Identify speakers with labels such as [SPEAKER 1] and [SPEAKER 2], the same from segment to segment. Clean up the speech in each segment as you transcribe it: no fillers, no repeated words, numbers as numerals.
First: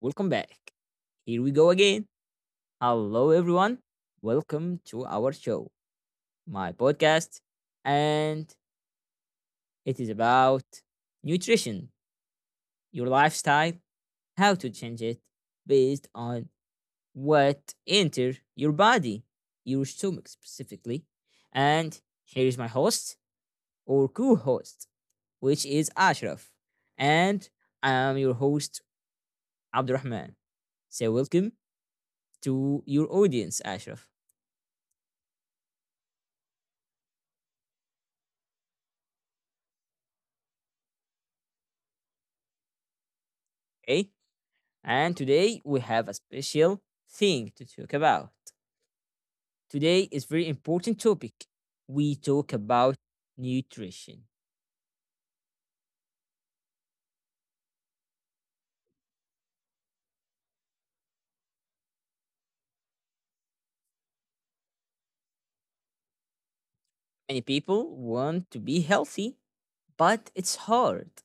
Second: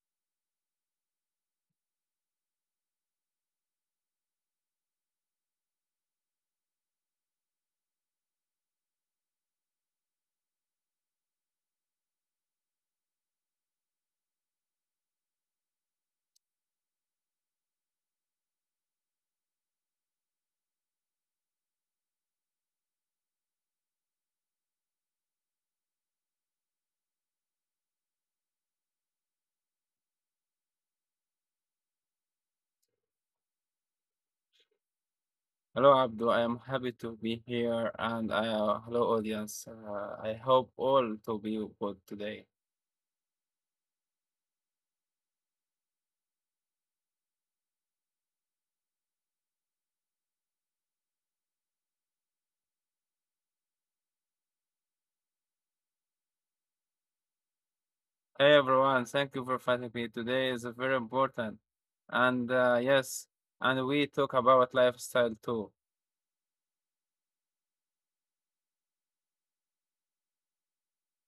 [SPEAKER 1] welcome back. Here we go again. Hello, everyone. Welcome to our show, my podcast. And it is about nutrition, your lifestyle, how to change it based on what enter your body, your stomach specifically. And here is my host or co-host, which is Ashraf. And I am your host, Abdurrahman. So welcome to your audience, Ashraf.
[SPEAKER 2] Hello, Abdul. I am happy to be here, and hello, audience. I hope all to be good today.
[SPEAKER 1] Okay? And today we have a special thing to talk about. Today is very important topic. We talk about nutrition.
[SPEAKER 2] Hey, everyone. Thank you for finding me. Today is very important, and yes, and we talk about lifestyle too.
[SPEAKER 1] Many people want to be healthy, but it's hard.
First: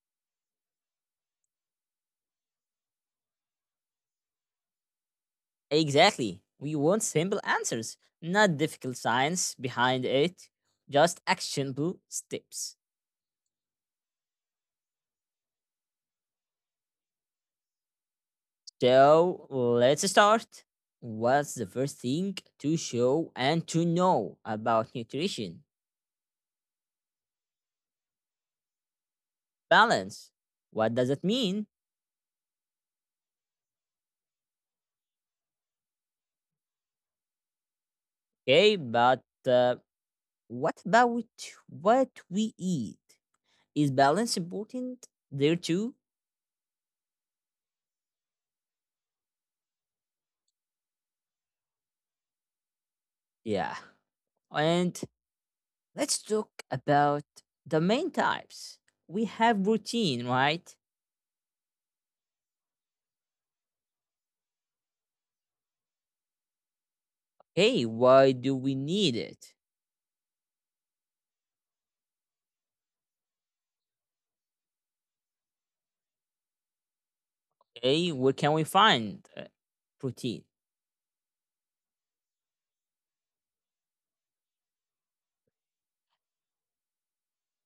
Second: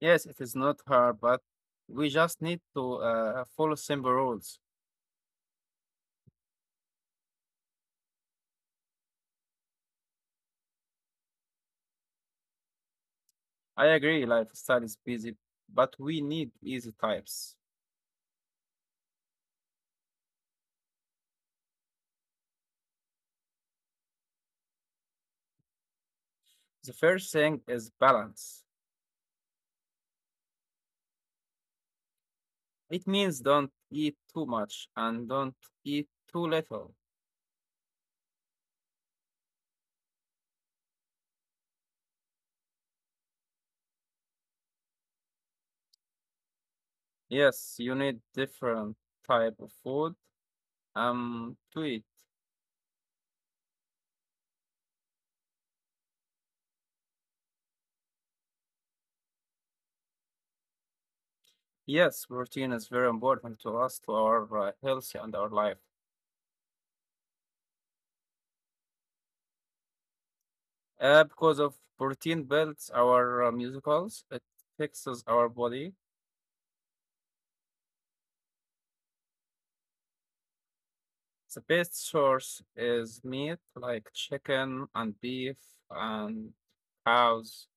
[SPEAKER 2] Yes, it is not hard, but we just need to follow simple rules.
[SPEAKER 1] Exactly. We want simple answers, not difficult science behind it, just actionable steps.
[SPEAKER 2] I agree, lifestyle is busy, but we need easy types.
[SPEAKER 1] So let's start. What's the first thing to show and to know about nutrition?
[SPEAKER 2] The first thing is balance.
[SPEAKER 1] Balance. What does it mean?
[SPEAKER 2] It means don't eat too much and don't eat too little.
[SPEAKER 1] Okay, but uh, what about what we eat? Is balance important there too?
[SPEAKER 2] Yes, you need different type of food to eat.
[SPEAKER 1] Yeah. And let's talk about the main types. We have routine, right?
[SPEAKER 2] Yes, protein is very important to us to our health and our life.
[SPEAKER 1] Hey, why do we need it?
[SPEAKER 2] Because of protein builds our muscles, it fixes our body.
[SPEAKER 1] Hey, where can we find protein?
[SPEAKER 2] The best source is meat like chicken and beef and cows,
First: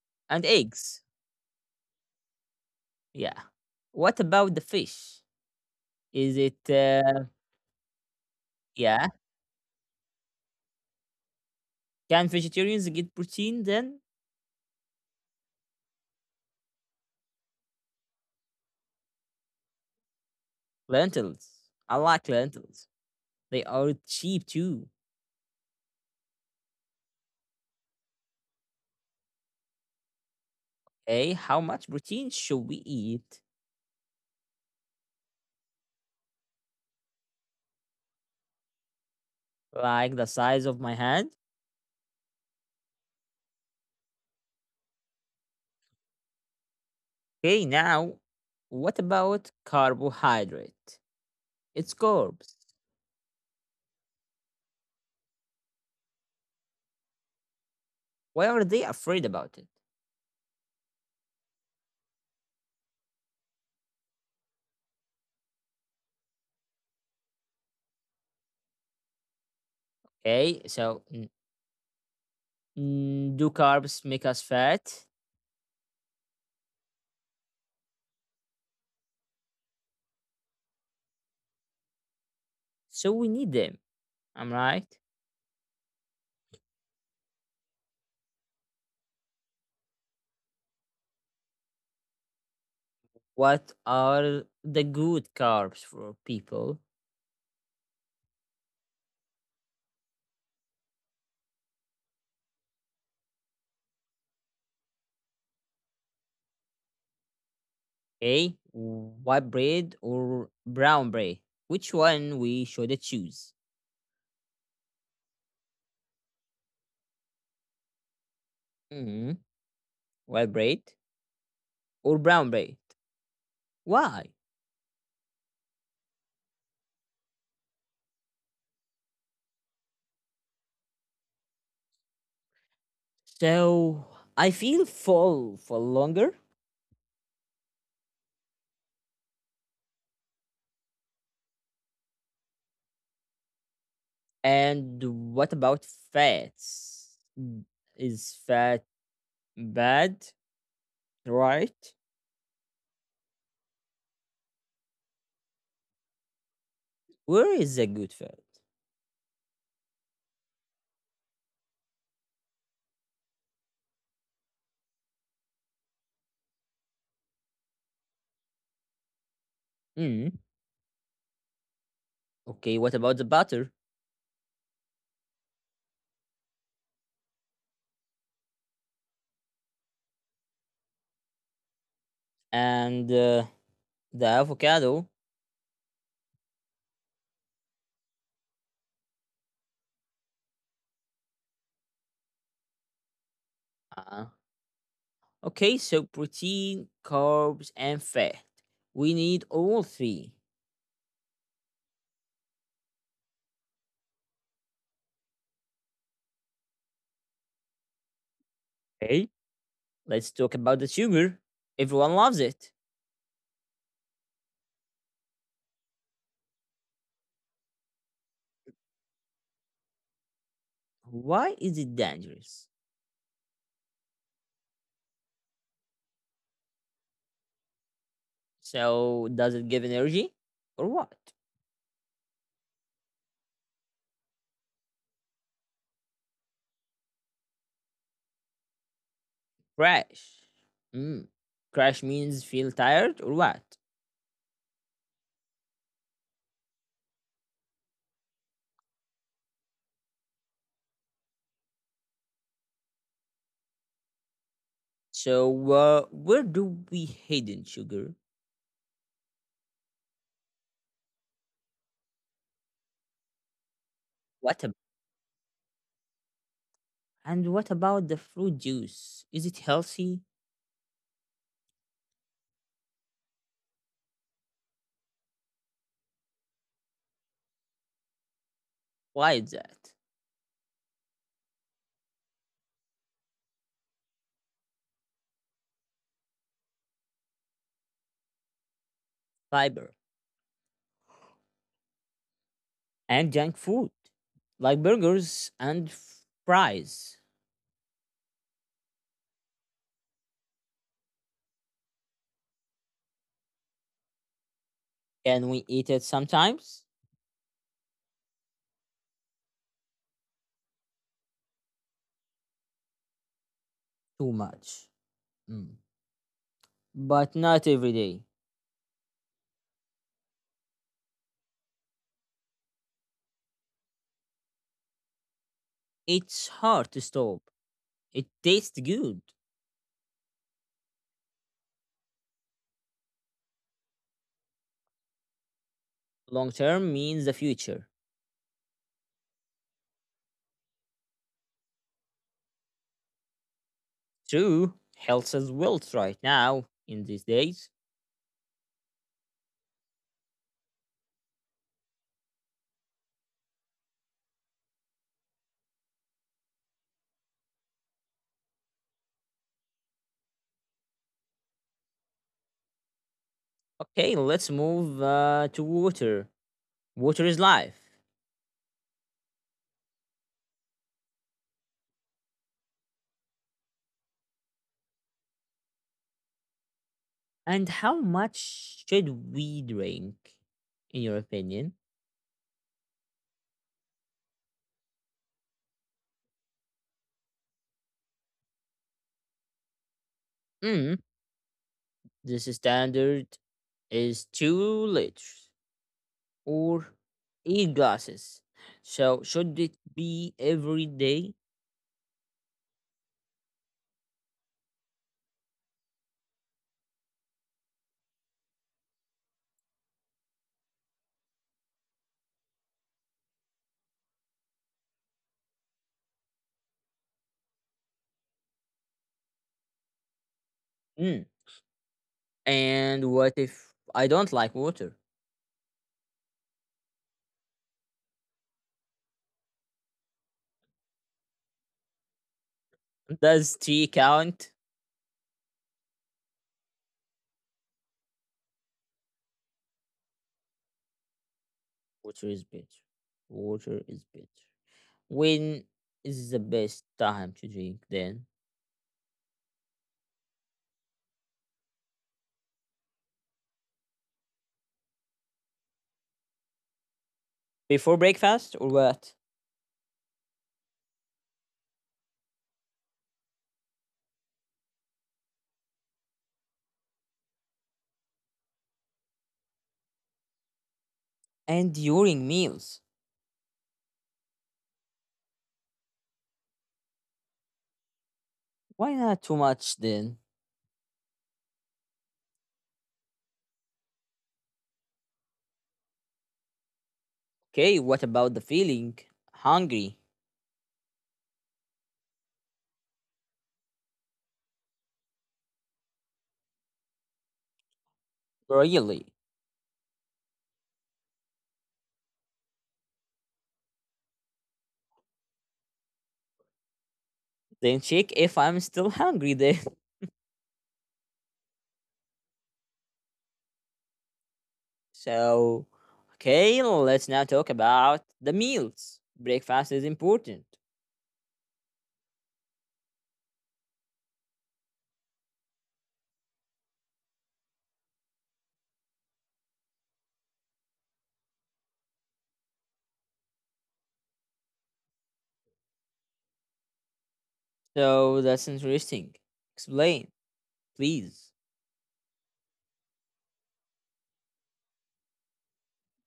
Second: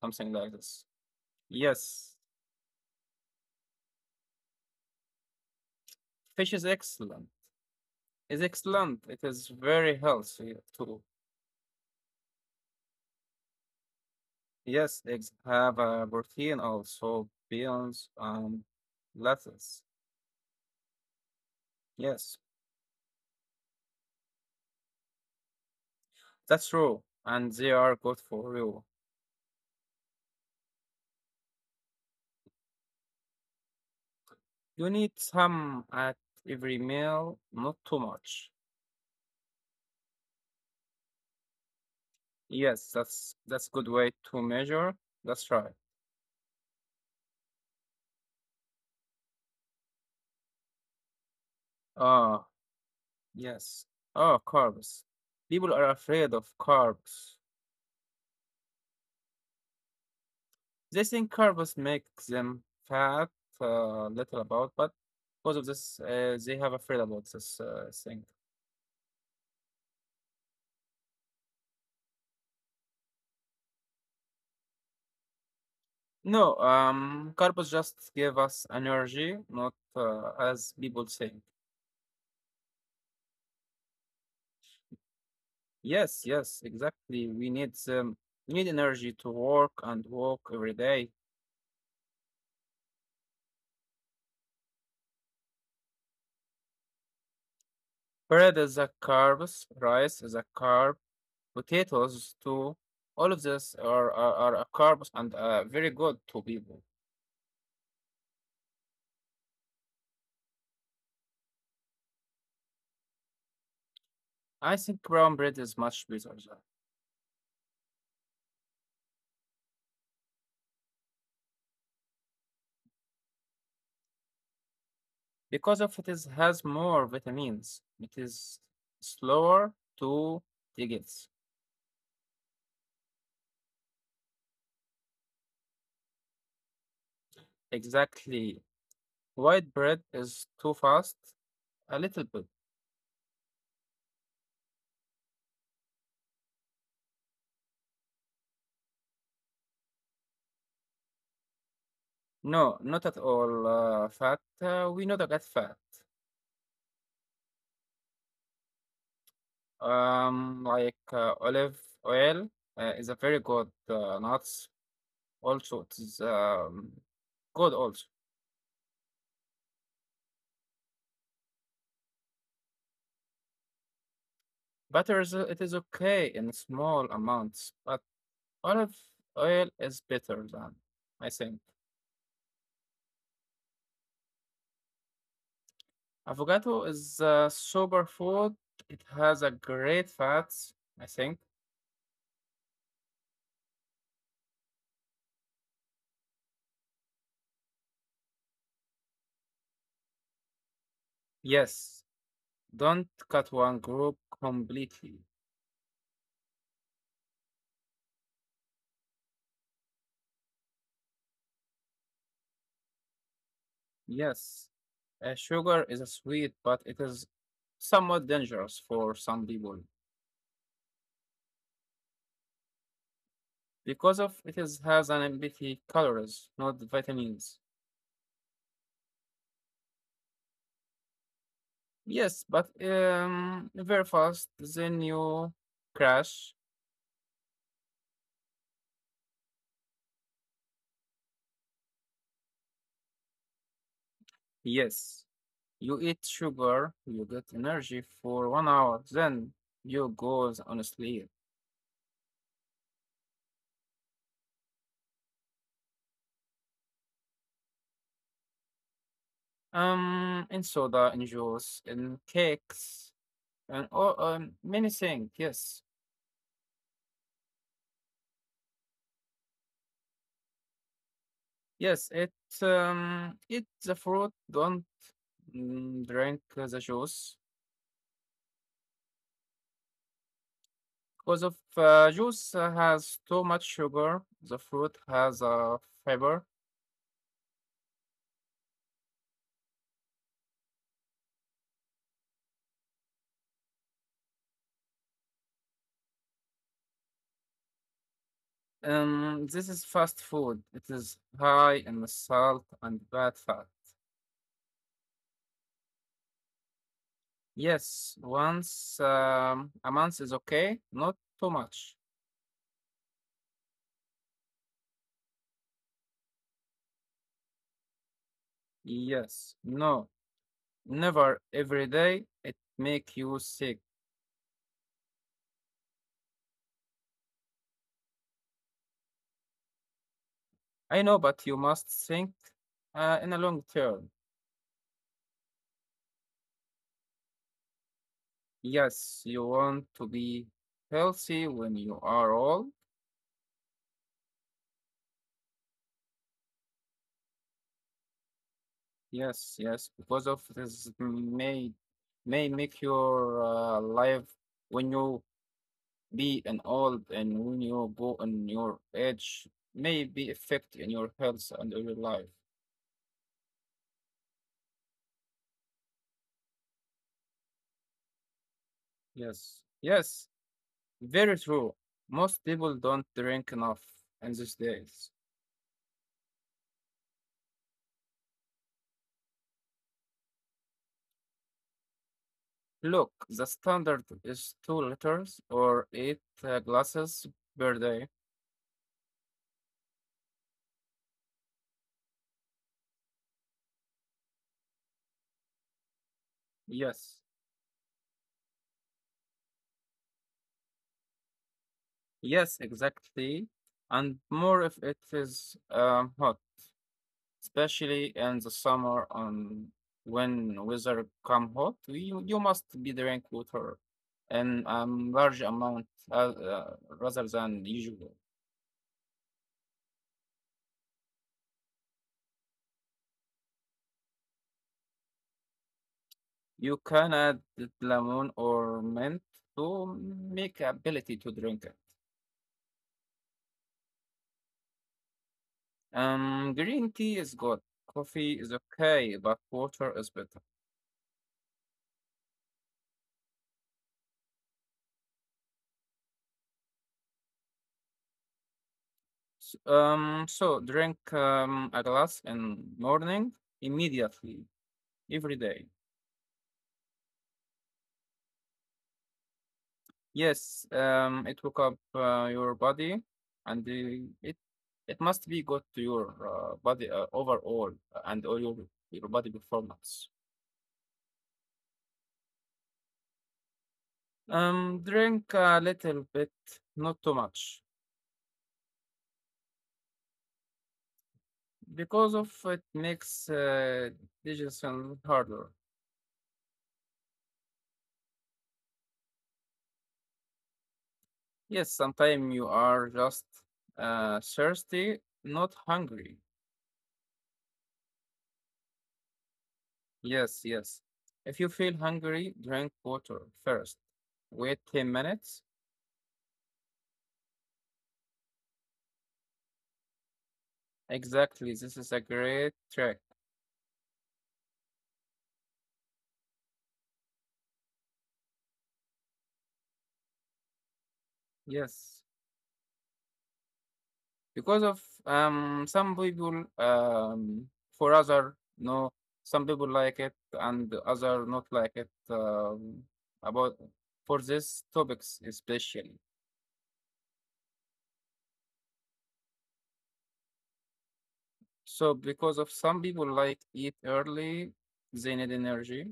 [SPEAKER 2] something
[SPEAKER 1] And
[SPEAKER 2] like this.
[SPEAKER 1] eggs.
[SPEAKER 2] Yes,
[SPEAKER 1] Yeah. What about the fish? Is
[SPEAKER 2] fish
[SPEAKER 1] it,
[SPEAKER 2] is excellent. Is excellent.
[SPEAKER 1] yeah.
[SPEAKER 2] It is very healthy too.
[SPEAKER 1] Can vegetarians get protein then?
[SPEAKER 2] Yes, eggs have a protein also, beans and lettuce.
[SPEAKER 1] Lentils. I like
[SPEAKER 2] Yes,
[SPEAKER 1] lentils. They are cheap too.
[SPEAKER 2] that's true. And they are good for you.
[SPEAKER 1] Hey, how much protein should we eat?
[SPEAKER 2] You need some at every meal, not too much.
[SPEAKER 1] Like the size of my hand?
[SPEAKER 2] Yes, that's good way to measure. That's right.
[SPEAKER 1] Okay, now, what about carbohydrate? It's
[SPEAKER 2] Ah,
[SPEAKER 1] carbs.
[SPEAKER 2] yes. Ah, carbs. People are afraid of carbs.
[SPEAKER 1] Why are they afraid about it?
[SPEAKER 2] They think carbs make them fat, little about, but because of this, they have afraid about this thing.
[SPEAKER 1] Okay, do carbs make us fat?
[SPEAKER 2] No, carbs just give us energy, not as people say.
[SPEAKER 1] So we need them. I'm right.
[SPEAKER 2] Yes, yes, exactly. We need energy to work and walk every day.
[SPEAKER 1] What are the good carbs for people?
[SPEAKER 2] Bread is a carbs, rice is a carb, potatoes too. All of this are a carbs and very good to people.
[SPEAKER 1] A. White bread or brown bread? Which one we should choose?
[SPEAKER 2] I think brown bread is much better
[SPEAKER 1] hmm White bread or brown bread? Why?
[SPEAKER 2] because of it is has more vitamins. It is slower to digest.
[SPEAKER 1] So I feel full for longer.
[SPEAKER 2] Exactly. White bread is too fast? A little bit.
[SPEAKER 1] And what about fats? Mm, Is fat bad? Right?
[SPEAKER 2] No, not at all. Fat. We know the get fat.
[SPEAKER 1] Where is the good fat?
[SPEAKER 2] Like olive oil is a very good nuts. Also, it is good also.
[SPEAKER 1] Mm. Okay. What about the butter
[SPEAKER 2] Butter is okay in small amounts, but olive oil is better than I think.
[SPEAKER 1] and the avocado?
[SPEAKER 2] Avocado is a superfood. It has a great fats. I think.
[SPEAKER 1] Uh, Okay, so protein, carbs, and fat. We need all three.
[SPEAKER 2] Yes, don't cut one group completely.
[SPEAKER 1] Hey, let's talk about the sugar. Everyone loves it.
[SPEAKER 2] Yes, sugar is a sweet, but it is somewhat dangerous for some people
[SPEAKER 1] Why is it dangerous?
[SPEAKER 2] because of it is has an empty calories, not vitamins.
[SPEAKER 1] So, does it give energy or what?
[SPEAKER 2] Yes, but very fast. Then you crash.
[SPEAKER 1] Crash. Mm. Crash means feel tired or what?
[SPEAKER 2] Yes, you eat sugar, you get energy for 1 hour. Then you goes on sleep.
[SPEAKER 1] So, where do we hidden sugar?
[SPEAKER 2] In soda, in juice, in cakes, and all
[SPEAKER 1] What ab-
[SPEAKER 2] many things. Yes.
[SPEAKER 1] and what about the fruit juice? Is it healthy?
[SPEAKER 2] Yes, it it the fruit don't drink the juice
[SPEAKER 1] Why is that?
[SPEAKER 2] because of juice has too much sugar. The fruit has fiber.
[SPEAKER 1] Fiber. And junk food like burgers and fries.
[SPEAKER 2] This is fast food. It is high in the salt and bad fat.
[SPEAKER 1] Can we eat it sometimes?
[SPEAKER 2] Yes, once a month is okay, not too much.
[SPEAKER 1] Too much. Mm. But not every day.
[SPEAKER 2] Yes, no, never every day. It make you sick.
[SPEAKER 1] It's hard to stop. It tastes good.
[SPEAKER 2] I know, but you must think in a long term.
[SPEAKER 1] Long term means the future.
[SPEAKER 2] Yes, you want to be healthy when you are old.
[SPEAKER 1] True, health is wealth right now in these days.
[SPEAKER 2] Yes, yes, because of this may make your life when you be an old and when you go on your age may be affect in your health and your life.
[SPEAKER 1] Okay, let's move to water. Water is life.
[SPEAKER 2] Yes, yes, very true. Most people don't drink enough in these days.
[SPEAKER 1] And how much should we drink, in your opinion?
[SPEAKER 2] Look, the standard is 2 liters or eight glasses per day.
[SPEAKER 1] Mm, This standard is 2 liters or
[SPEAKER 2] Yes.
[SPEAKER 1] 8 glasses. So should it be every day?
[SPEAKER 2] Yes, exactly. And more if it is hot, especially in the summer on when weather come hot, you must be drink water in large amount rather than usual.
[SPEAKER 1] Mm. And what if I don't like water?
[SPEAKER 2] You can add lemon or mint to make ability to drink it.
[SPEAKER 1] Does tea count?
[SPEAKER 2] Green tea is good, coffee is okay, but water is better.
[SPEAKER 1] Water is better. Water is better. When is the best time to drink then?
[SPEAKER 2] So drink a glass in morning immediately every day.
[SPEAKER 1] Before breakfast or what?
[SPEAKER 2] Yes, it woke up your body, and the, it must be good to your body overall and all your body performance.
[SPEAKER 1] And during meals.
[SPEAKER 2] Drink a little bit, not too much,
[SPEAKER 1] Why not too much then?
[SPEAKER 2] because of it makes digestion harder.
[SPEAKER 1] Okay, what about the feeling? Hungry?
[SPEAKER 2] Yes, sometimes you are just thirsty, not hungry.
[SPEAKER 1] Really?
[SPEAKER 2] Yes, yes. If you feel hungry, drink water first. Wait 10 minutes.
[SPEAKER 1] Then check if I'm still hungry then.
[SPEAKER 2] Exactly, this is a great trick.
[SPEAKER 1] So, okay, let's now talk about the meals. Breakfast is important.
[SPEAKER 2] Yes. Because of some people, for other, no, some people like it and other not like it, about for these topics especially.
[SPEAKER 1] So, that's interesting. Explain, please.
[SPEAKER 2] So because of some people like eat early, they need energy.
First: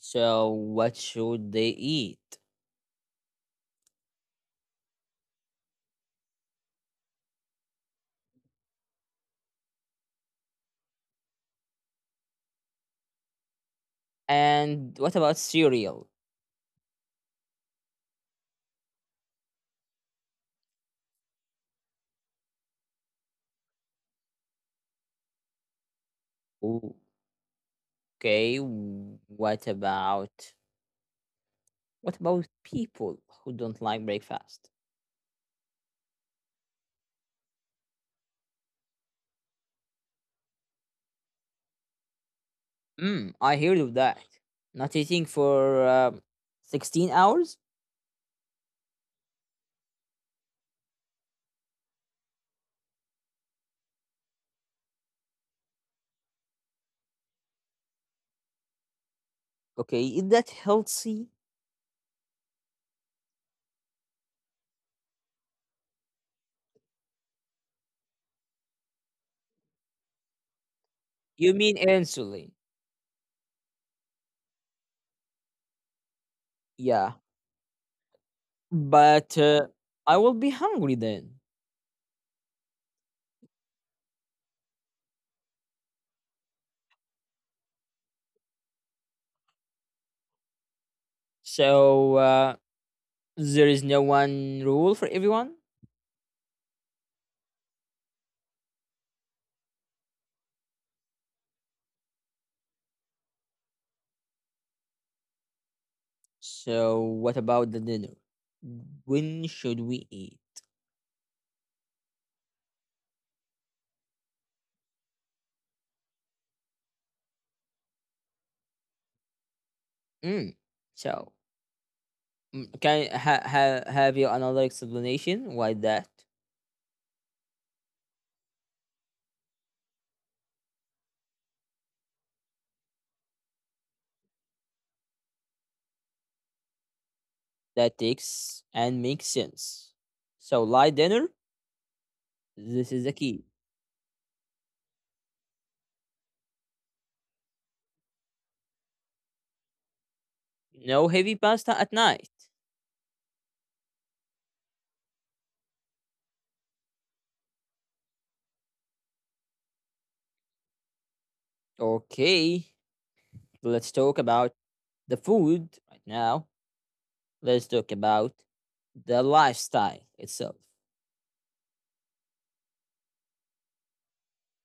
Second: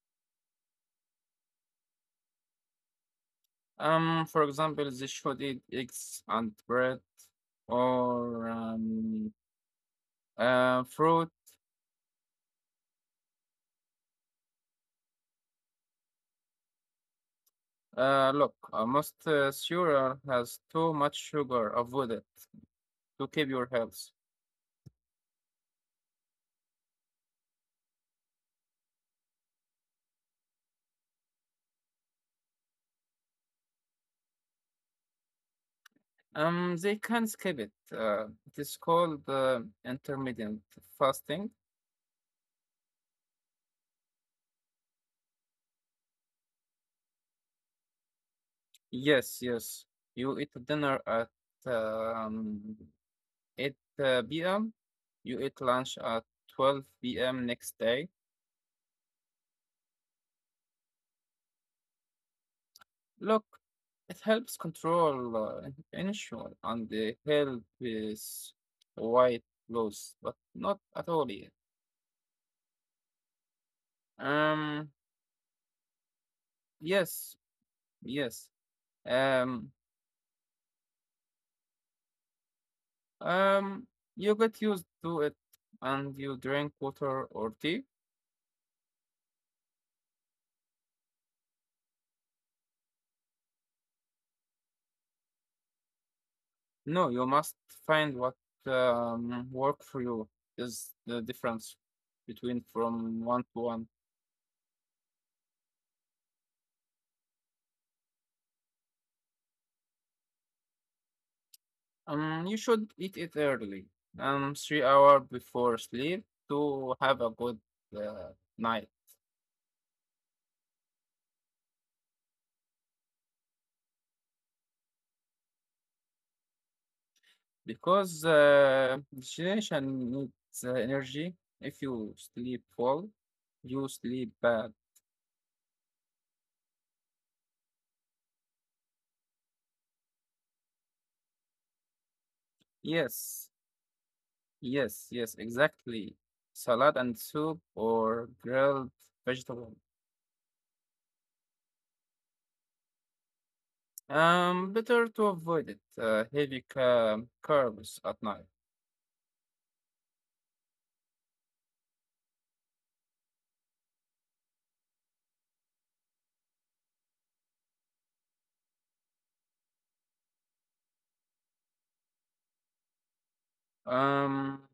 [SPEAKER 1] So, what should they eat?
[SPEAKER 2] For example, they should eat eggs and bread or fruit.
[SPEAKER 1] And what about cereal?
[SPEAKER 2] Look, most cereal has too much sugar. Avoid it to keep your health.
[SPEAKER 1] Ooh, okay, what about people who don't like breakfast?
[SPEAKER 2] They can skip it. It is called intermittent fasting.
[SPEAKER 1] Hmm. I heard of that. Not eating for 16 hours?
[SPEAKER 2] Yes, yes. You eat dinner at um, 8 p.m. You eat lunch at 12 p.m. next day.
[SPEAKER 1] Okay, is that healthy?
[SPEAKER 2] Look, it helps control initial and the help is white loss, but not at all yet.
[SPEAKER 1] You mean insulin?
[SPEAKER 2] Um,
[SPEAKER 1] Yeah,
[SPEAKER 2] yes, yes.
[SPEAKER 1] but
[SPEAKER 2] Um,
[SPEAKER 1] I will be hungry then.
[SPEAKER 2] um, you get used to it and you drink water or tea.
[SPEAKER 1] So there is no one rule for everyone.
[SPEAKER 2] No, you must find what work for you is the difference between from one to one.
[SPEAKER 1] So what about the dinner? When should we eat?
[SPEAKER 2] You should eat it early, 3 hour before sleep to have a good uh, night
[SPEAKER 1] Mm. So can have you another explanation why that
[SPEAKER 2] because digestion needs energy. If you sleep full, you sleep bad.
[SPEAKER 1] that takes and makes sense? So light dinner. This is the
[SPEAKER 2] Yes,
[SPEAKER 1] key.
[SPEAKER 2] yes, yes, exactly. Salad and soup or grilled vegetable.
[SPEAKER 1] No heavy pasta at night.
[SPEAKER 2] Better to avoid it. Heavy carbs at night.
[SPEAKER 1] Okay, let's talk about the food right now. Let's talk about the lifestyle itself.
[SPEAKER 2] Um,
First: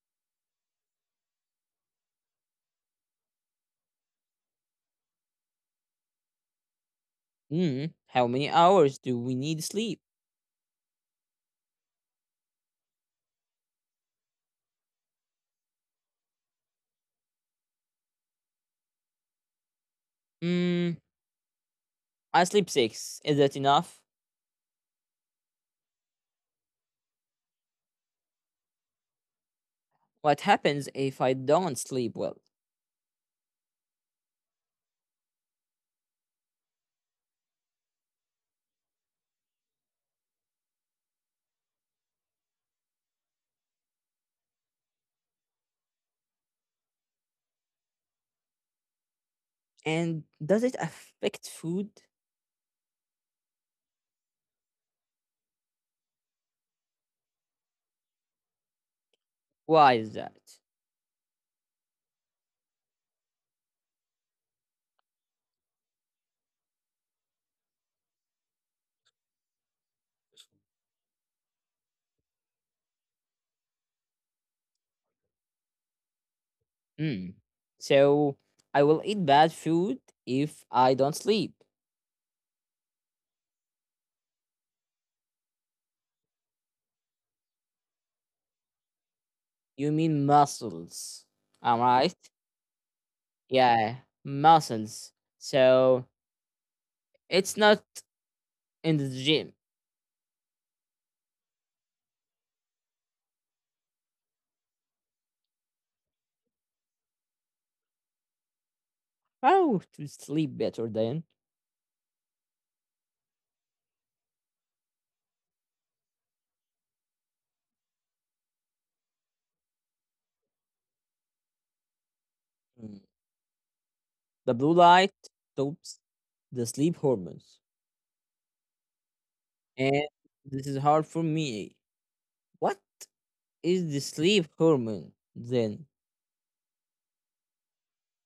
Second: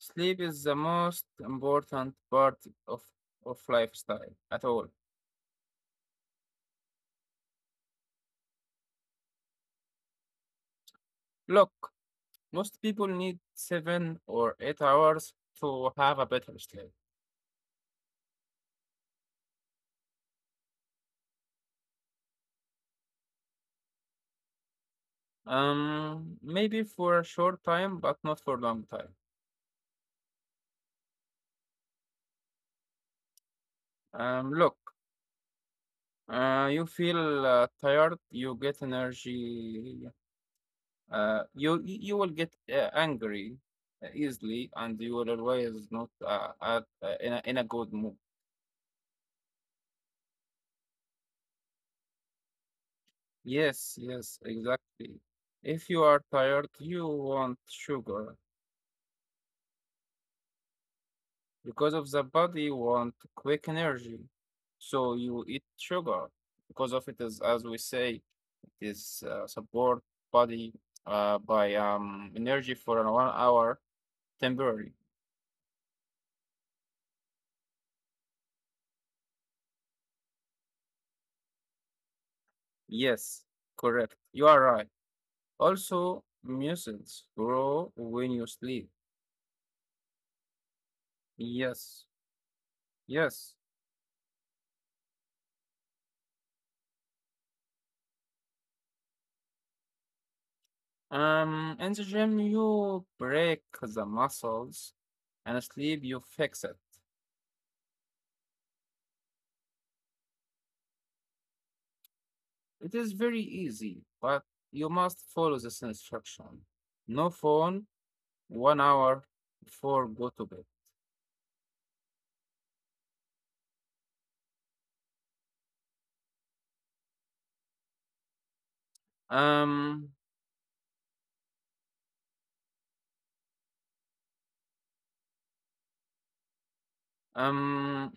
[SPEAKER 2] Sleep is the most important part of, of lifestyle at all.
[SPEAKER 1] How many hours do we need sleep?
[SPEAKER 2] Look, most people need 7 or 8 hours to have a better sleep.
[SPEAKER 1] Mm, I sleep six. Is that enough?
[SPEAKER 2] Maybe for a short time, but not for a long time.
[SPEAKER 1] What happens if I don't sleep well?
[SPEAKER 2] Look, you feel tired, you get energy, you will get angry easily, and you will always not in a good mood.
[SPEAKER 1] And does it affect food?
[SPEAKER 2] Yes, yes, exactly. If you are tired, you want sugar
[SPEAKER 1] Why is that?
[SPEAKER 2] because of the body want quick energy. So you eat sugar because of it is, as we say, it is support body by energy for an 1 hour temporary.
[SPEAKER 1] Mm. So I will eat bad food if I don't sleep.
[SPEAKER 2] Yes, correct. You are right. Also, muscles grow when you sleep.
[SPEAKER 1] You mean muscles. Am I
[SPEAKER 2] Yes,
[SPEAKER 1] right?
[SPEAKER 2] yes.
[SPEAKER 1] Yeah, muscles. So it's not in the gym.
[SPEAKER 2] In the gym, you break the muscles, and sleep, you fix it.
[SPEAKER 1] How to sleep better then?
[SPEAKER 2] It is very easy, but you must follow this instruction. No phone, 1 hour before go to bed.
[SPEAKER 1] Mm. The blue light stops the sleep hormones. And
[SPEAKER 2] Um,
[SPEAKER 1] this is hard for me. What is the sleep hormone then?
[SPEAKER 2] um,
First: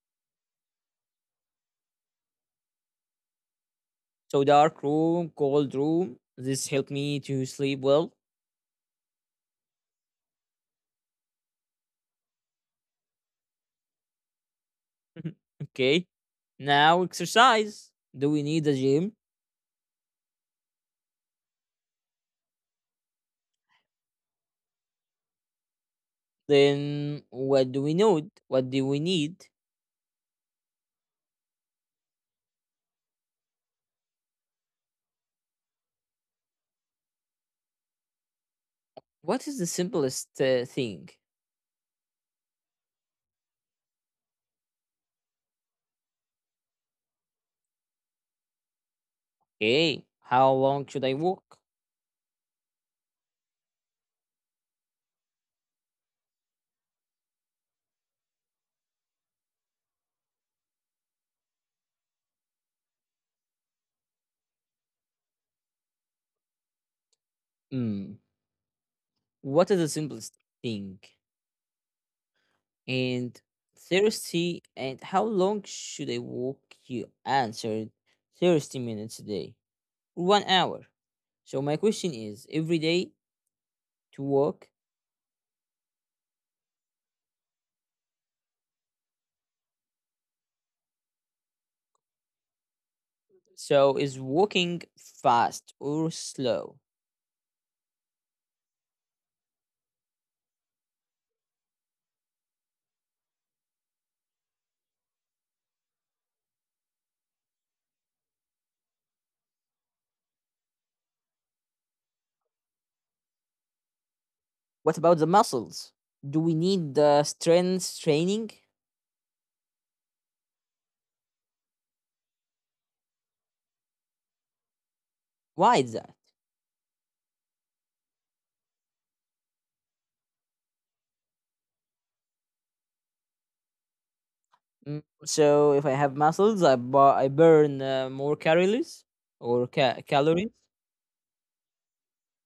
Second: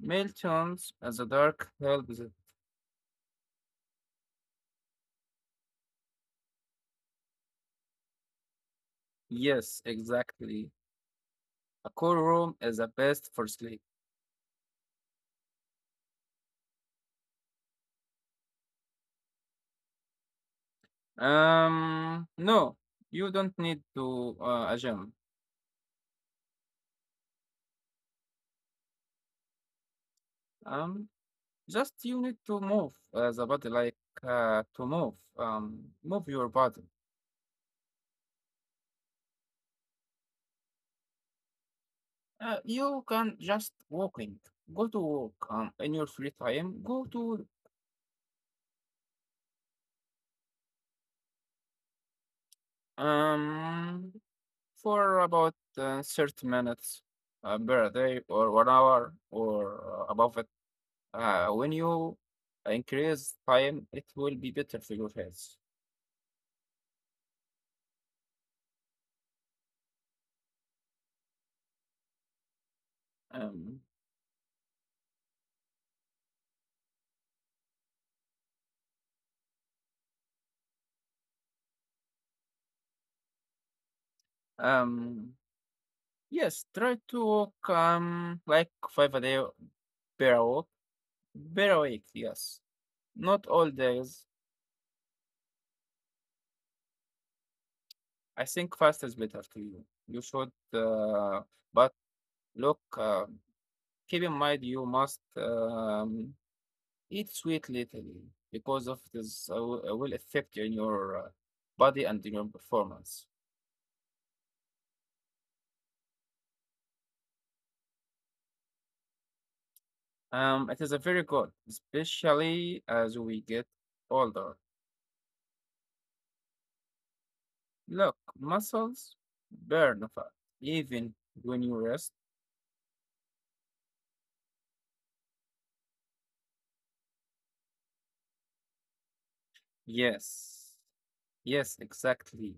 [SPEAKER 2] Meltons as a dark help.
[SPEAKER 1] So dark room, cold room. This helped me to sleep well.
[SPEAKER 2] Yes, exactly. A cool room is the best for sleep.
[SPEAKER 1] Okay. Now exercise. Do we need a gym?
[SPEAKER 2] No, you don't need to a gym.
[SPEAKER 1] Then what do we need? What do we need?
[SPEAKER 2] Um, Just you need to move the body like to move, move your body.
[SPEAKER 1] What is the simplest thing?
[SPEAKER 2] You can just walking. Go to walk in your free time. Go to
[SPEAKER 1] Okay. How long should I walk?
[SPEAKER 2] um for about 30 minutes per day or 1 hour or above it. When you increase time, it will be better for your health.
[SPEAKER 1] Hmm, What is the simplest thing? And
[SPEAKER 2] Um,
[SPEAKER 1] thirsty and how long should I walk? You answered 30 minutes a day, 1 hour. So my question is every day to walk.
[SPEAKER 2] um, yes, try to walk like five a day per hour. Better awake, yes. Not all
[SPEAKER 1] So is
[SPEAKER 2] days.
[SPEAKER 1] walking fast or slow?
[SPEAKER 2] I think fast is better to you. But look, keep in mind you must eat sweet little because of this will affect in your body and in your performance.
[SPEAKER 1] What about the muscles? Do we need the strength training?
[SPEAKER 2] It is a very good, especially as we get older.
[SPEAKER 1] Why is that?
[SPEAKER 2] Look, muscles burn fat even when you rest.
[SPEAKER 1] So if I have muscles, I burn more calories or calories.
[SPEAKER 2] Yes. Yes, exactly.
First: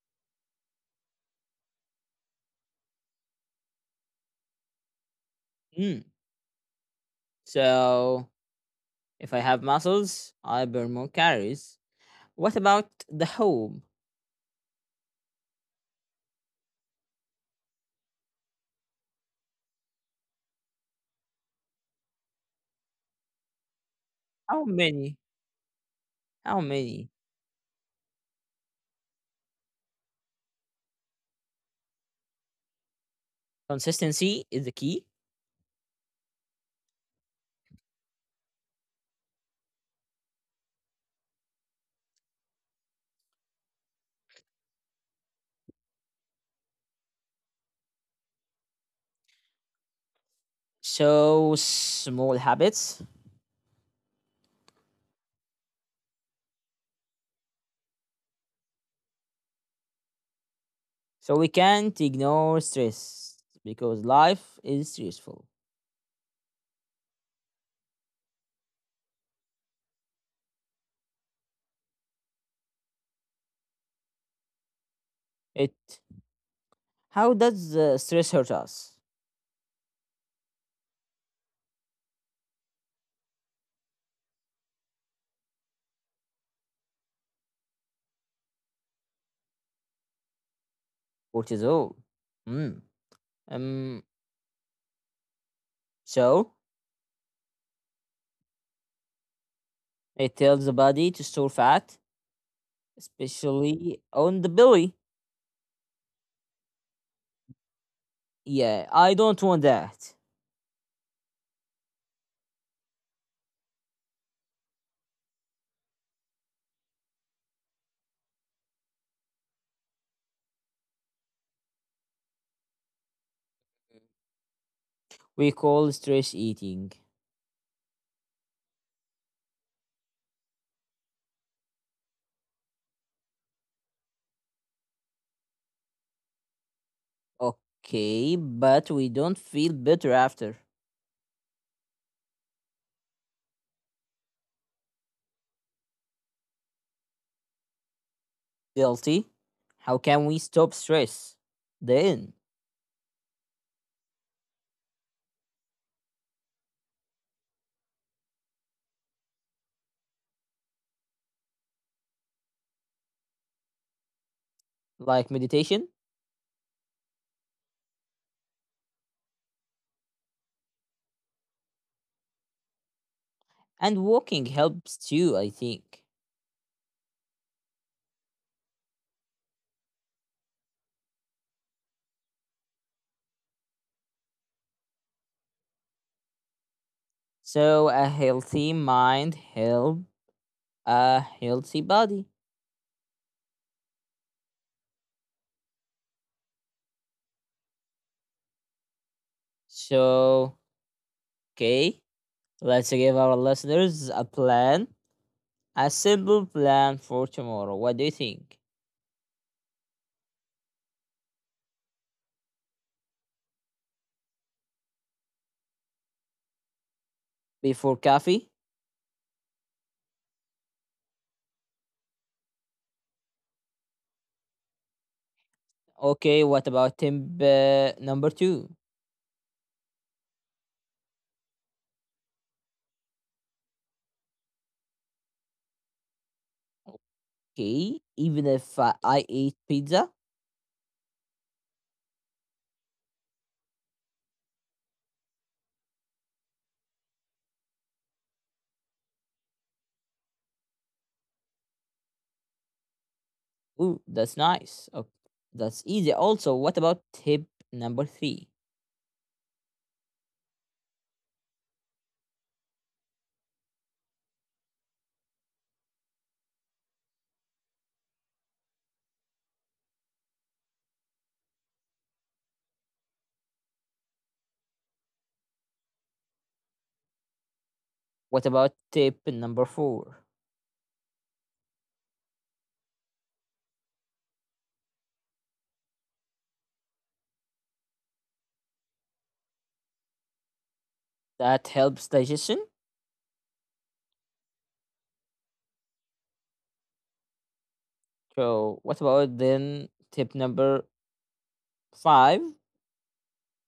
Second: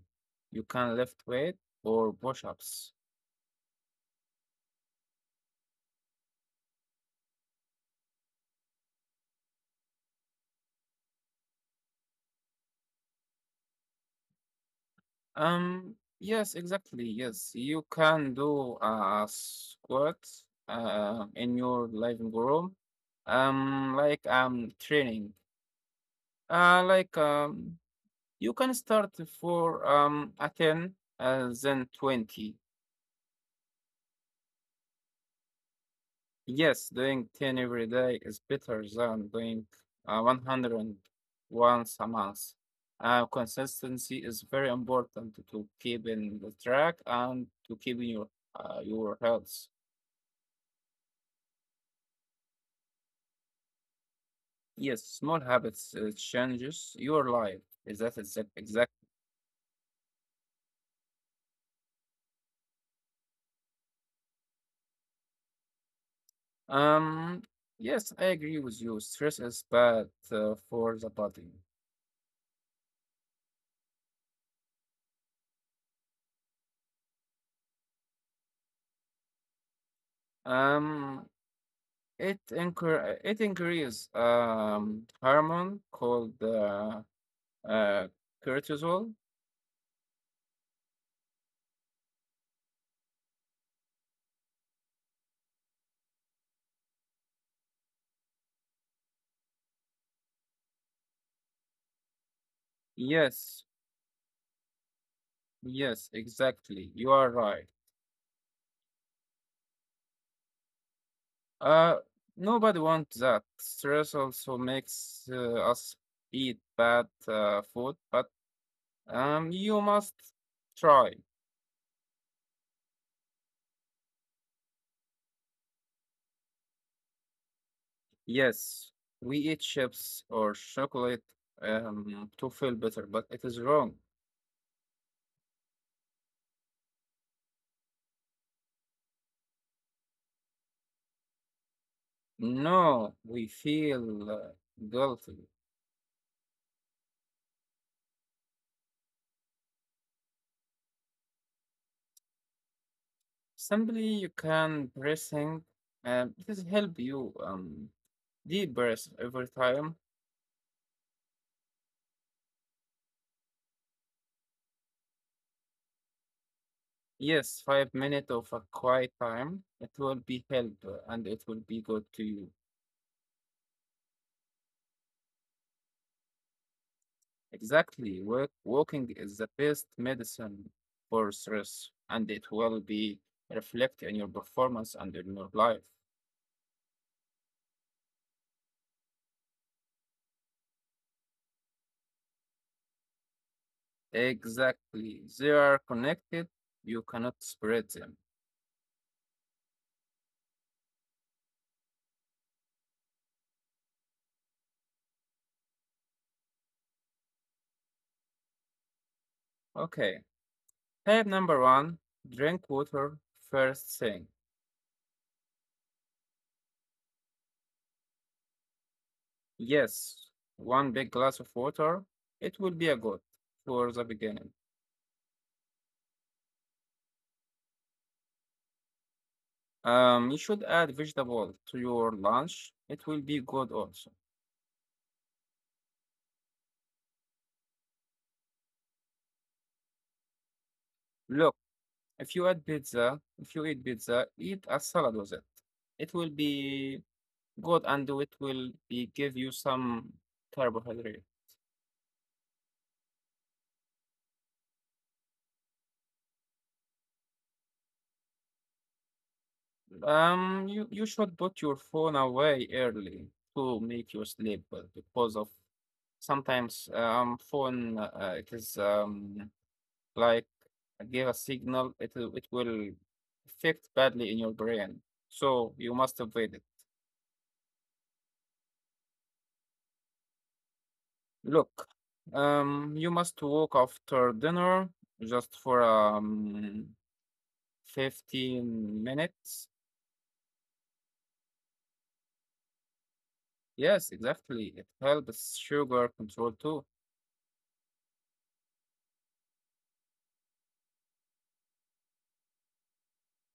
[SPEAKER 2] You can lift weight or push-ups.
[SPEAKER 1] Mm. So if I have muscles, I burn more calories. What about the home?
[SPEAKER 2] Yes, exactly. Yes, you can do a squat in your living room. Um, like
[SPEAKER 1] How
[SPEAKER 2] um
[SPEAKER 1] many?
[SPEAKER 2] training.
[SPEAKER 1] How
[SPEAKER 2] Uh,
[SPEAKER 1] many?
[SPEAKER 2] like um, you can start for a 10, then 20.
[SPEAKER 1] Consistency is the key.
[SPEAKER 2] Yes, doing 10 every day is better than doing 100 once a month. Consistency is very important to keep in the track and to keep in your health.
[SPEAKER 1] So small habits.
[SPEAKER 2] Yes, small habits changes your life. Is that exact? Exact.
[SPEAKER 1] So we can't ignore stress because life is stressful.
[SPEAKER 2] Um. Yes, I agree with you. Stress is bad for the body.
[SPEAKER 1] It. How does the stress hurt us?
[SPEAKER 2] Um. It increases hormone called Uh, cortisol?
[SPEAKER 1] Cortisol. Mm. Um. So it tells the body to store fat,
[SPEAKER 2] Yes,
[SPEAKER 1] especially on the belly.
[SPEAKER 2] yes, exactly. You are right.
[SPEAKER 1] Yeah, I don't want that.
[SPEAKER 2] Uh, nobody wants that. Stress also makes us eat bad food, but you must try.
[SPEAKER 1] We call stress eating.
[SPEAKER 2] Yes, we eat chips or chocolate to feel better, but it is wrong.
[SPEAKER 1] Okay, but we don't feel better after.
[SPEAKER 2] No, we feel guilty.
[SPEAKER 1] Guilty? How can we stop stress? Then,
[SPEAKER 2] Simply, you can pressing. This help you. Deep breath every time.
[SPEAKER 1] like meditation
[SPEAKER 2] Yes, 5 minutes of a quiet time. It will be help and it will be good to you.
[SPEAKER 1] and walking helps too, I think.
[SPEAKER 2] Exactly. Work, walking is the best medicine for stress and it will be reflect in your performance and in your life.
[SPEAKER 1] So, a healthy mind help a healthy body.
[SPEAKER 2] Exactly. They are connected. You cannot spread them.
[SPEAKER 1] So, okay, let's give our listeners a plan, a simple plan for tomorrow. What do you think?
[SPEAKER 2] Okay. Tip number one, drink water first thing.
[SPEAKER 1] Before coffee?
[SPEAKER 2] Yes, one big glass of water. It will be a good for the beginning.
[SPEAKER 1] Okay, what about tip number two?
[SPEAKER 2] You should add vegetable to your lunch. It will be good also.
[SPEAKER 1] Okay, even if I eat pizza,
[SPEAKER 2] Look, if you add pizza, if you eat pizza, eat a salad with it. It will be good and it will be give you some carbohydrate.
[SPEAKER 1] ooh, that's nice. Okay, that's easy. Also, what about tip number three?
[SPEAKER 2] You should put your phone away early to make you sleep because of sometimes phone it is like give a signal, it will affect badly in your brain. So you must avoid it.
[SPEAKER 1] What about tip number four?
[SPEAKER 2] Look, you must walk after dinner just for 15 minutes.
[SPEAKER 1] That helps digestion.
[SPEAKER 2] Yes, exactly. It helps sugar control too.
[SPEAKER 1] So, what about then tip number five?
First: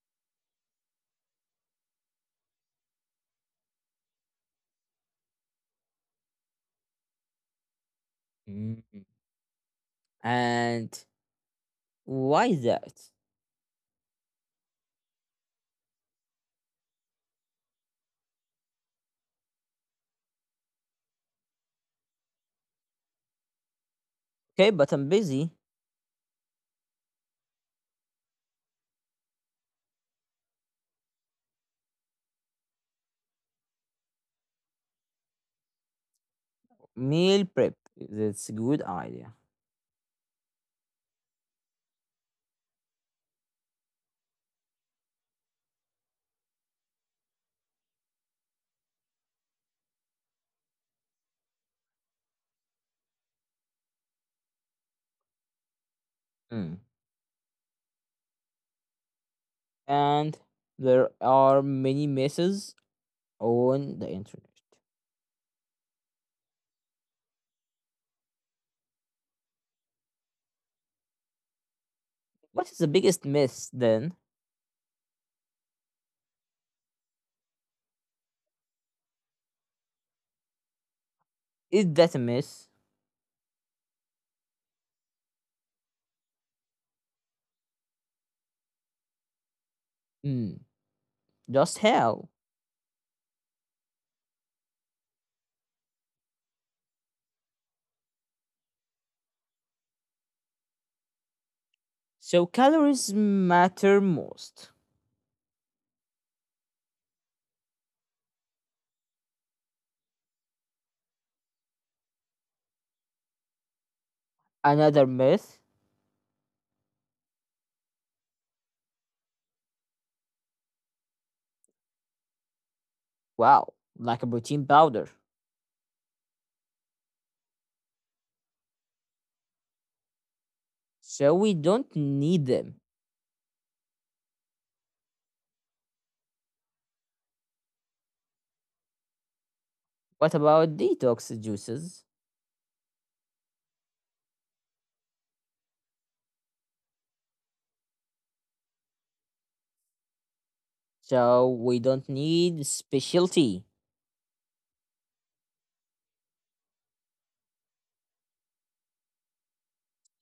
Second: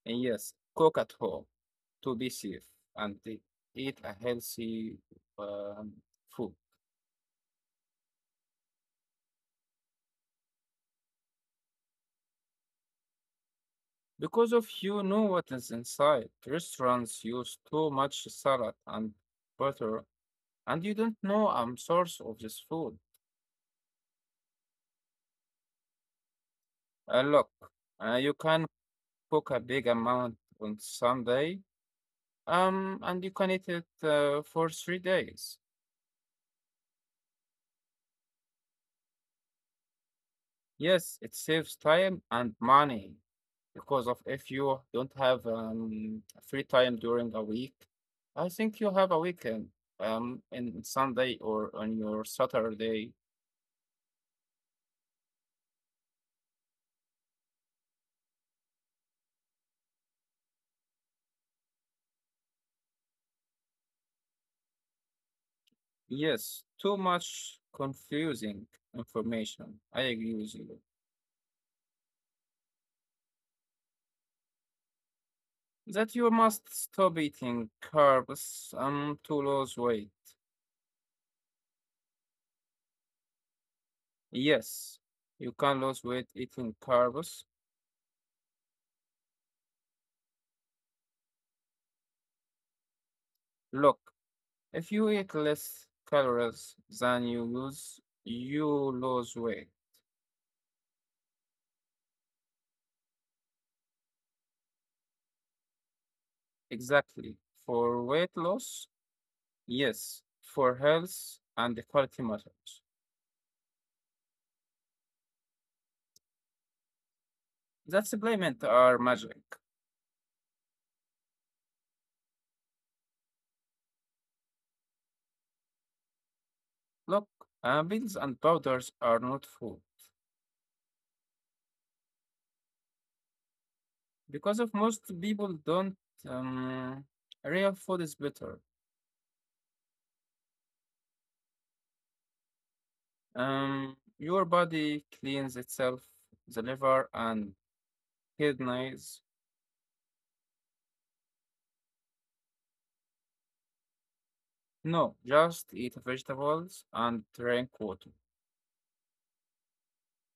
[SPEAKER 2] And yes, cook at home to be safe and eat a healthy um, food.
[SPEAKER 1] Mm. And why is that?
[SPEAKER 2] Because of you know what is inside. Restaurants use too much salad and butter, and you don't know I'm source of this food.
[SPEAKER 1] Okay, but I'm busy.
[SPEAKER 2] Look, you can cook a big amount on Sunday, and you can eat it for 3 days.
[SPEAKER 1] Meal prep. That's a good idea.
[SPEAKER 2] Yes, it saves time and money because of if you don't have free time during a week, I think you have a weekend in Sunday or on your Saturday.
[SPEAKER 1] Mm. And there are many misses on the internet.
[SPEAKER 2] Yes, too much confusing information. I agree with you.
[SPEAKER 1] What is the biggest myth then?
[SPEAKER 2] That you must stop eating carbs to lose weight.
[SPEAKER 1] Is that a myth?
[SPEAKER 2] Yes, you can lose weight eating carbs.
[SPEAKER 1] Mm, just hell.
[SPEAKER 2] Look, if you eat less calories than you lose weight.
[SPEAKER 1] So calories matter most.
[SPEAKER 2] Exactly. For weight loss, yes. For health and the quality matters.
[SPEAKER 1] Another myth?
[SPEAKER 2] That supplement are magic.
[SPEAKER 1] Wow, like a protein powder.
[SPEAKER 2] Look, pills and powders are not food
[SPEAKER 1] So we don't need them.
[SPEAKER 2] because of most people don't um, real food is better.
[SPEAKER 1] What about detox juices?
[SPEAKER 2] Your body cleans itself, the liver and kidneys.
[SPEAKER 1] So we don't need specialty.
[SPEAKER 2] No, just eat vegetables and drink water.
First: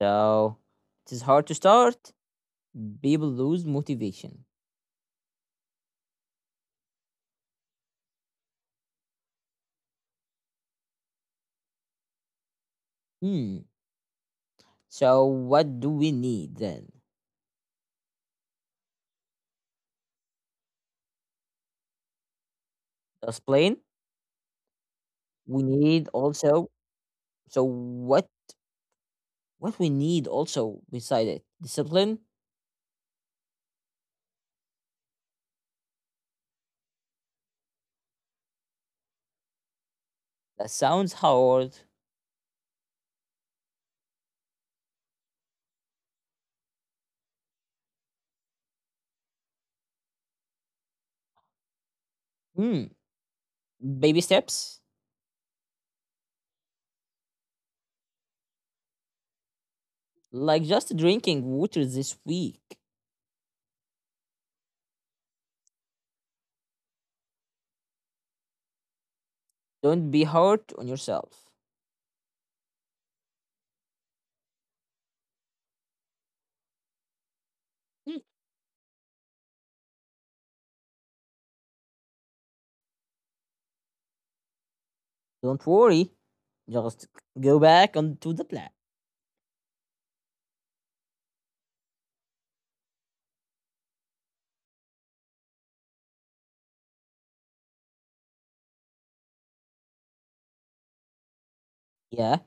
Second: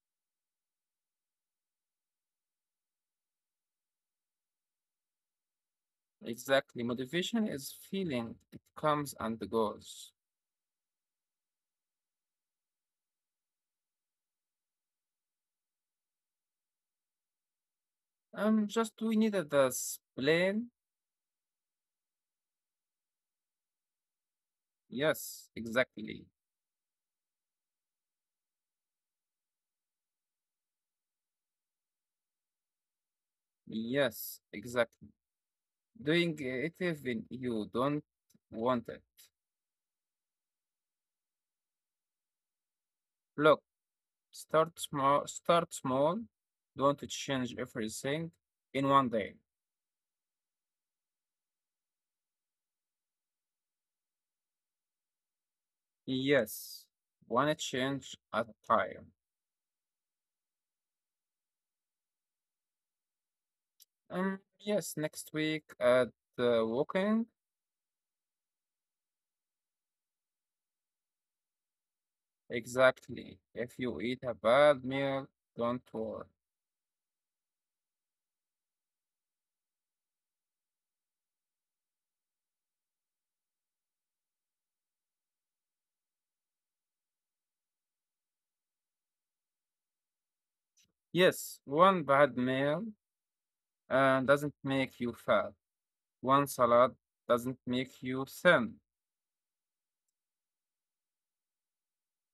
[SPEAKER 1] So it is hard to start. People lose motivation.
[SPEAKER 2] Exactly. Motivation is feeling. It comes and goes.
[SPEAKER 1] Hmm. So what do we need then?
[SPEAKER 2] Just we needed the plane.
[SPEAKER 1] Just plain.
[SPEAKER 2] Yes,
[SPEAKER 1] We need
[SPEAKER 2] exactly.
[SPEAKER 1] also. So what? What we need also beside it? Discipline.
[SPEAKER 2] Yes, exactly. Doing it even you don't want it.
[SPEAKER 1] That sounds hard.
[SPEAKER 2] Look, start small, start small. Don't change everything in one day.
[SPEAKER 1] Hmm. Baby steps?
[SPEAKER 2] Yes, one change at a time.
[SPEAKER 1] Like just drinking water this week.
[SPEAKER 2] Yes, next week at the walking.
[SPEAKER 1] Don't be hard on yourself.
[SPEAKER 2] Exactly. If you eat a bad meal, don't worry.
[SPEAKER 1] Hmm. Don't worry. Just go back onto the plan.
[SPEAKER 2] Yes, one bad meal doesn't make you fat. One salad doesn't make you thin.
[SPEAKER 1] Yeah,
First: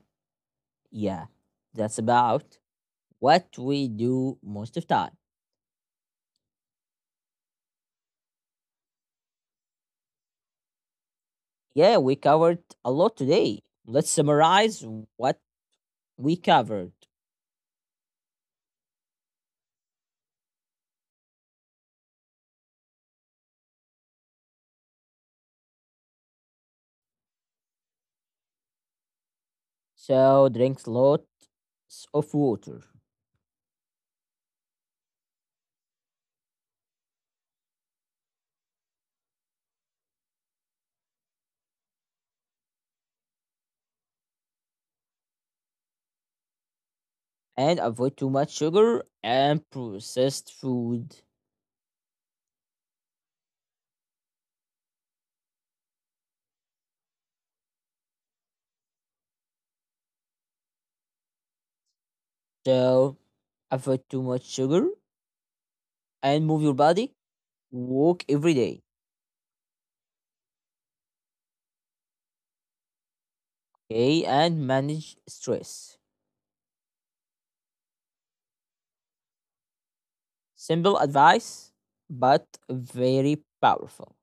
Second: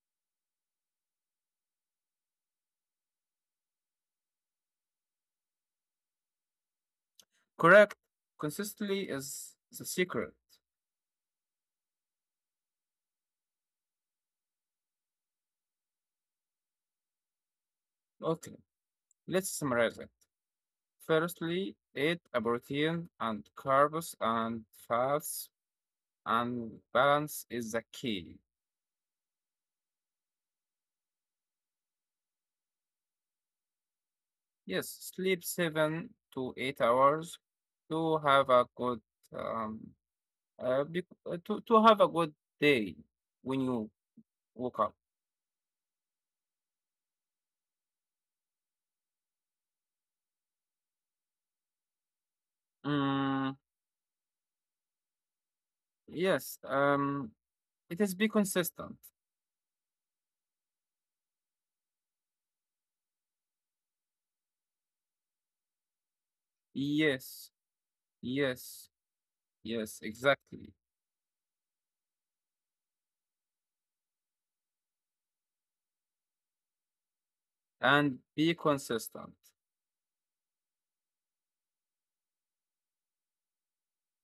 [SPEAKER 1] yeah. That's about what we do most of time.
[SPEAKER 2] Correct. Consistency is the secret.
[SPEAKER 1] Yeah, we covered a lot today. Let's summarize what we covered.
[SPEAKER 2] Okay, let's summarize it. Firstly, eat a protein and carbs and fats, and balance is the key.
[SPEAKER 1] So drink lots of water
[SPEAKER 2] Yes, sleep 7 to 8 hours to have a good um to have a good day when you woke up.
[SPEAKER 1] and avoid too much sugar and processed food.
[SPEAKER 2] Mm, yes. It is be consistent.
[SPEAKER 1] So avoid too much sugar and move your body.
[SPEAKER 2] Yes.
[SPEAKER 1] Walk every day.
[SPEAKER 2] Yes. Yes. Exactly.
[SPEAKER 1] Okay, and manage stress.
[SPEAKER 2] And be consistent.
[SPEAKER 1] Simple advice, but very powerful.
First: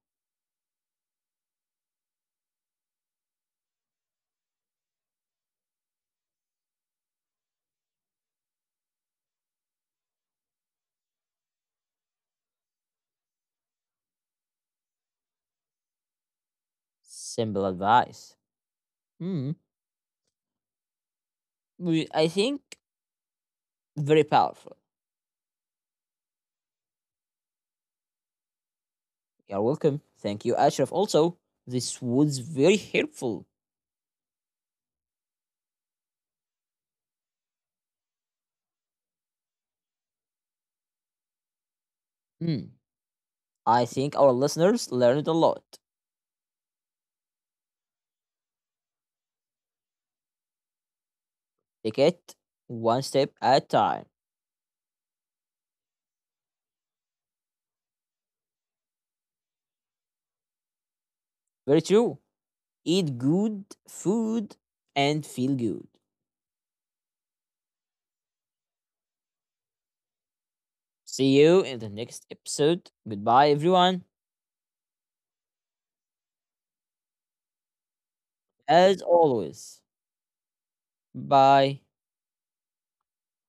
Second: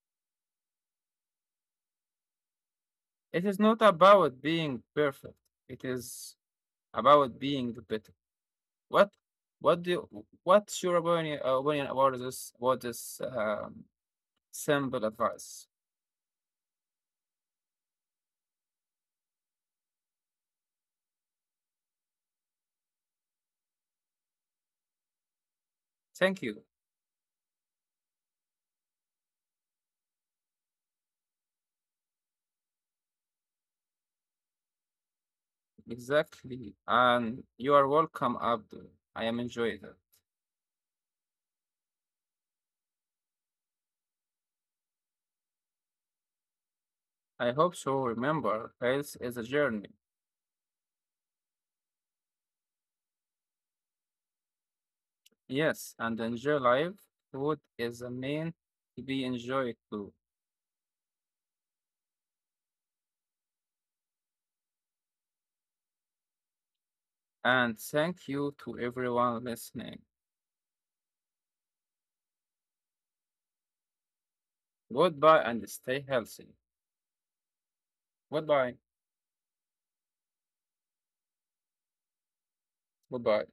[SPEAKER 2] It is not about being perfect. It is about being better. What what do you, what's your opinion, about this simple advice?
[SPEAKER 1] Simple advice. Hmm. I think very powerful.
[SPEAKER 2] Thank you.
[SPEAKER 1] You're welcome. Thank you, Ashraf. Also, this was very helpful.
[SPEAKER 2] Exactly. And you are welcome, Abdul. I am enjoying it.
[SPEAKER 1] Hmm. I think our listeners learned a lot.
[SPEAKER 2] I hope so. Remember, health is a journey.
[SPEAKER 1] Take it one step at a time.
[SPEAKER 2] Yes, and enjoy life. Food is a mean to be enjoyed too.
[SPEAKER 1] Very true. Eat good food and feel good.
[SPEAKER 2] And thank you to everyone listening.
[SPEAKER 1] See you in the next episode. Goodbye, everyone.
[SPEAKER 2] Goodbye and stay healthy. Goodbye.
[SPEAKER 1] As always, bye.
[SPEAKER 2] Goodbye.